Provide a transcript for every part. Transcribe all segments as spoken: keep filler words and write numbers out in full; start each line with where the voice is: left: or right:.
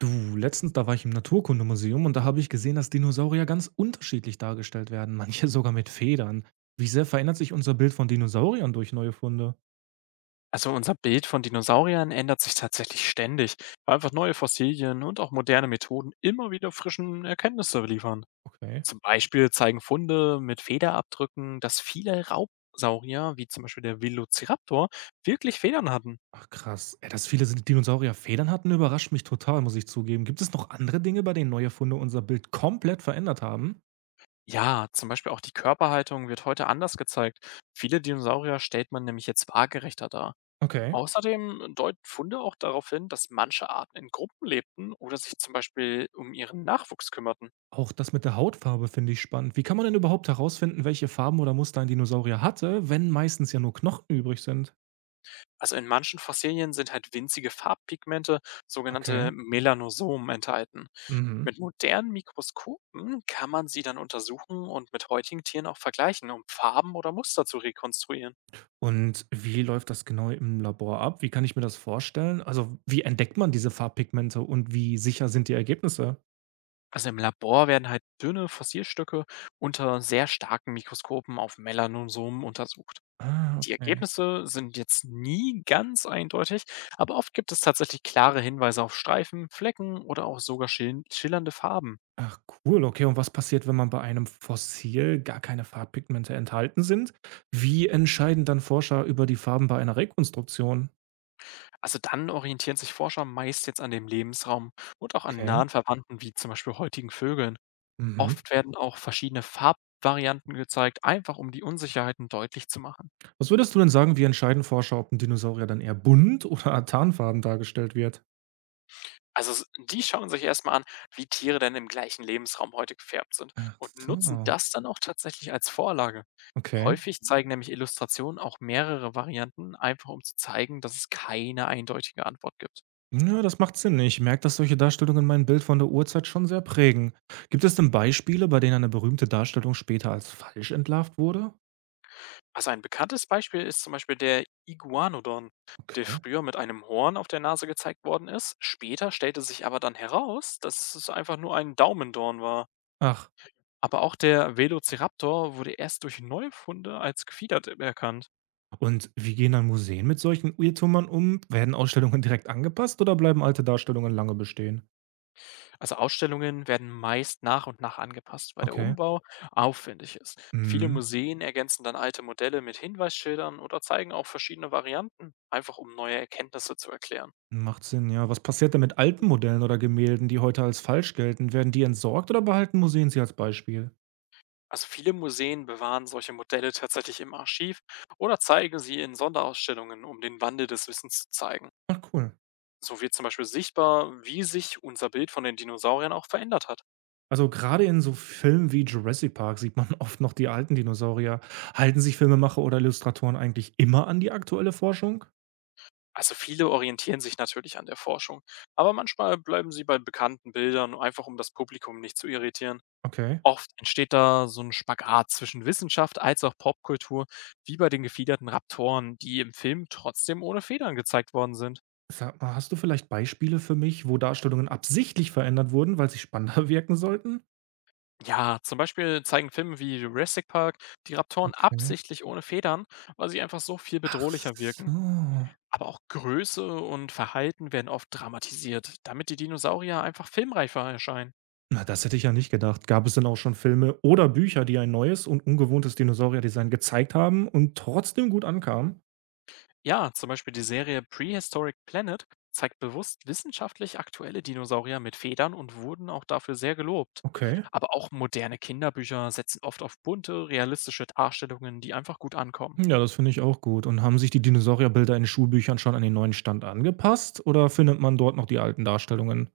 right: Du, letztens, da war ich im Naturkundemuseum und da habe ich gesehen, dass Dinosaurier ganz unterschiedlich dargestellt werden, manche sogar mit Federn. Wie sehr verändert sich unser Bild von Dinosauriern durch neue Funde?
left: Also unser Bild von Dinosauriern ändert sich tatsächlich ständig, weil einfach neue Fossilien und auch moderne Methoden immer wieder frischen Erkenntnisse liefern.
right: Okay.
left: Zum Beispiel zeigen Funde mit Federabdrücken, dass viele Raubsaurier, wie zum Beispiel der Velociraptor, wirklich Federn hatten.
right: Ach krass. Ey, dass viele Dinosaurier Federn hatten, überrascht mich total, muss ich zugeben. Gibt es noch andere Dinge, bei denen neue Funde unser Bild komplett verändert haben?
left: Ja, zum Beispiel auch die Körperhaltung wird heute anders gezeigt. Viele Dinosaurier stellt man nämlich jetzt waagerechter dar.
right: Okay.
left: Außerdem deuten Funde auch darauf hin, dass manche Arten in Gruppen lebten oder sich zum Beispiel um ihren Nachwuchs kümmerten.
right: Auch das mit der Hautfarbe finde ich spannend. Wie kann man denn überhaupt herausfinden, welche Farben oder Muster ein Dinosaurier hatte, wenn meistens ja nur Knochen übrig sind?
left: Also in manchen Fossilien sind halt winzige Farbpigmente,
right: Okay.
left: sogenannte Melanosomen, enthalten.
right: Mhm.
left: Mit modernen Mikroskopen kann man sie dann untersuchen und mit heutigen Tieren auch vergleichen, um Farben oder Muster zu rekonstruieren.
right: Und wie läuft das genau im Labor ab? Wie kann ich mir das vorstellen? Also, wie entdeckt man diese Farbpigmente und wie sicher sind die Ergebnisse?
left: Also im Labor werden halt dünne Fossilstücke unter sehr starken Mikroskopen auf Melanosomen untersucht.
right: Ah,
left: Die
right: okay.
left: Ergebnisse sind jetzt nie ganz eindeutig, aber oft gibt es tatsächlich klare Hinweise auf Streifen, Flecken oder auch sogar schil- schillernde Farben.
right: Ach cool, okay. Und was passiert, wenn man bei einem Fossil gar keine Farbpigmente enthalten sind? Wie entscheiden dann Forscher über die Farben bei einer Rekonstruktion?
left: Also dann orientieren sich Forscher meist jetzt an dem Lebensraum und auch an
right: Okay.
left: nahen Verwandten wie zum Beispiel heutigen Vögeln.
right: Mhm.
left: Oft werden auch verschiedene Farbvarianten gezeigt, einfach um die Unsicherheiten deutlich zu machen.
right: Was würdest du denn sagen, wie entscheiden Forscher, ob ein Dinosaurier dann eher bunt oder tarnfarben dargestellt wird?
left: Also s- die schauen sich erstmal an, wie Tiere denn im gleichen Lebensraum heute gefärbt sind
right: Ach
left: und nutzen
right: so.
left: das dann auch tatsächlich als Vorlage.
right: Okay.
left: Häufig zeigen nämlich Illustrationen auch mehrere Varianten, einfach um zu zeigen, dass es keine eindeutige Antwort gibt.
right: Ja, das macht Sinn. Ich merke, dass solche Darstellungen mein Bild von der Urzeit schon sehr prägen. Gibt es denn Beispiele, bei denen eine berühmte Darstellung später als falsch entlarvt wurde?
left: Also ein bekanntes Beispiel ist zum Beispiel der Iguanodon, der
right: Okay.
left: früher mit einem Horn auf der Nase gezeigt worden ist. Später stellte sich aber dann heraus, dass es einfach nur ein Daumendorn war.
right: Ach,
left: Aber auch der Velociraptor wurde erst durch Neufunde als gefiedert erkannt.
right: und wie gehen dann Museen mit solchen Irrtümern um? Werden Ausstellungen direkt angepasst oder bleiben alte Darstellungen lange bestehen?
left: Also Ausstellungen werden meist nach und nach angepasst, weil der
right: Okay.
left: Umbau aufwendig ist. Viele
right: Mhm.
left: Museen ergänzen dann alte Modelle mit Hinweisschildern oder zeigen auch verschiedene Varianten, einfach um neue Erkenntnisse zu erklären.
right: Macht Sinn, ja. Was passiert denn mit alten Modellen oder Gemälden, die heute als falsch gelten? Werden die entsorgt oder behalten Museen sie als Beispiel?
left: Also viele Museen bewahren solche Modelle tatsächlich im Archiv oder zeigen sie in Sonderausstellungen, um den Wandel des Wissens zu zeigen.
right: Ach, cool.
left: So wird zum Beispiel sichtbar, wie sich unser Bild von den Dinosauriern auch verändert hat.
right: Also, gerade in so Filmen wie Jurassic Park sieht man oft noch die alten Dinosaurier. Halten sich Filmemacher oder Illustratoren eigentlich immer an die aktuelle Forschung?
left: Also viele orientieren sich natürlich an der Forschung, aber manchmal bleiben sie bei bekannten Bildern, einfach um das Publikum nicht zu irritieren.
right: Okay.
left: Oft entsteht da so ein Spagat zwischen Wissenschaft als auch Popkultur, wie bei den gefiederten Raptoren, die im Film trotzdem ohne Federn gezeigt worden sind.
right: Sag mal, hast du vielleicht Beispiele für mich, wo Darstellungen absichtlich verändert wurden, weil sie spannender wirken sollten?
left: Ja, zum Beispiel zeigen Filme wie Jurassic Park die Raptoren
right: Okay.
left: absichtlich ohne Federn, weil sie einfach so viel
right: Ach
left: bedrohlicher
right: so.
left: wirken. Aber auch Größe und Verhalten werden oft dramatisiert, damit die Dinosaurier einfach filmreifer erscheinen.
right: Na, das hätte ich ja nicht gedacht. Gab es denn auch schon Filme oder Bücher, die ein neues und ungewohntes Dinosaurierdesign gezeigt haben und trotzdem gut ankamen?
left: Ja, zum Beispiel die Serie Prehistoric Planet zeigt bewusst wissenschaftlich aktuelle Dinosaurier mit Federn und wurden auch dafür sehr gelobt.
right: Okay.
left: Aber auch moderne Kinderbücher setzen oft auf bunte, realistische Darstellungen, die einfach gut ankommen.
right: Ja, das finde ich auch gut. Und haben sich die Dinosaurierbilder in Schulbüchern schon an den neuen Stand angepasst oder findet man dort noch die alten Darstellungen?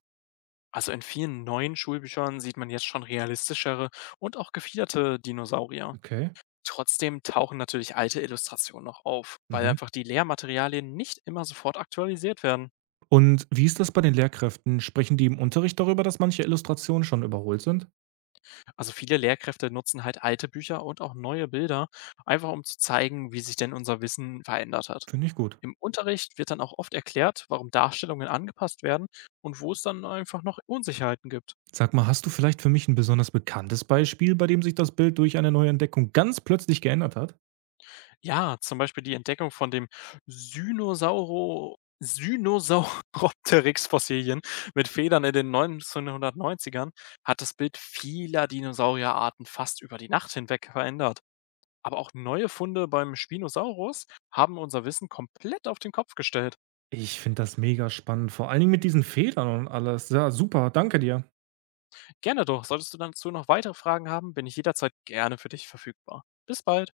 left: Also in vielen neuen Schulbüchern sieht man jetzt schon realistischere und auch gefiederte Dinosaurier.
right: Okay.
left: Trotzdem tauchen natürlich alte Illustrationen noch auf, weil
right: Mhm.
left: einfach die Lehrmaterialien nicht immer sofort aktualisiert werden.
right: Und wie ist das bei den Lehrkräften? Sprechen die im Unterricht darüber, dass manche Illustrationen schon überholt sind?
left: Also viele Lehrkräfte nutzen halt alte Bücher und auch neue Bilder, einfach um zu zeigen, wie sich denn unser Wissen verändert hat.
right: Finde ich gut.
left: Im Unterricht wird dann auch oft erklärt, warum Darstellungen angepasst werden und wo es dann einfach noch Unsicherheiten gibt.
right: Sag mal, hast du vielleicht für mich ein besonders bekanntes Beispiel, bei dem sich das Bild durch eine neue Entdeckung ganz plötzlich geändert hat?
left: Ja, zum Beispiel die Entdeckung von dem Synosauro Synosauropteryx-Fossilien mit Federn in den neunzehnhundertneunzigern hat das Bild vieler Dinosaurierarten fast über die Nacht hinweg verändert. Aber auch neue Funde beim Spinosaurus haben unser Wissen komplett auf den Kopf gestellt.
right: Ich finde das mega spannend, vor allen Dingen mit diesen Federn und alles. Ja, super, danke dir.
left: Gerne doch. Solltest du dazu noch weitere Fragen haben, bin ich jederzeit gerne für dich verfügbar. Bis bald.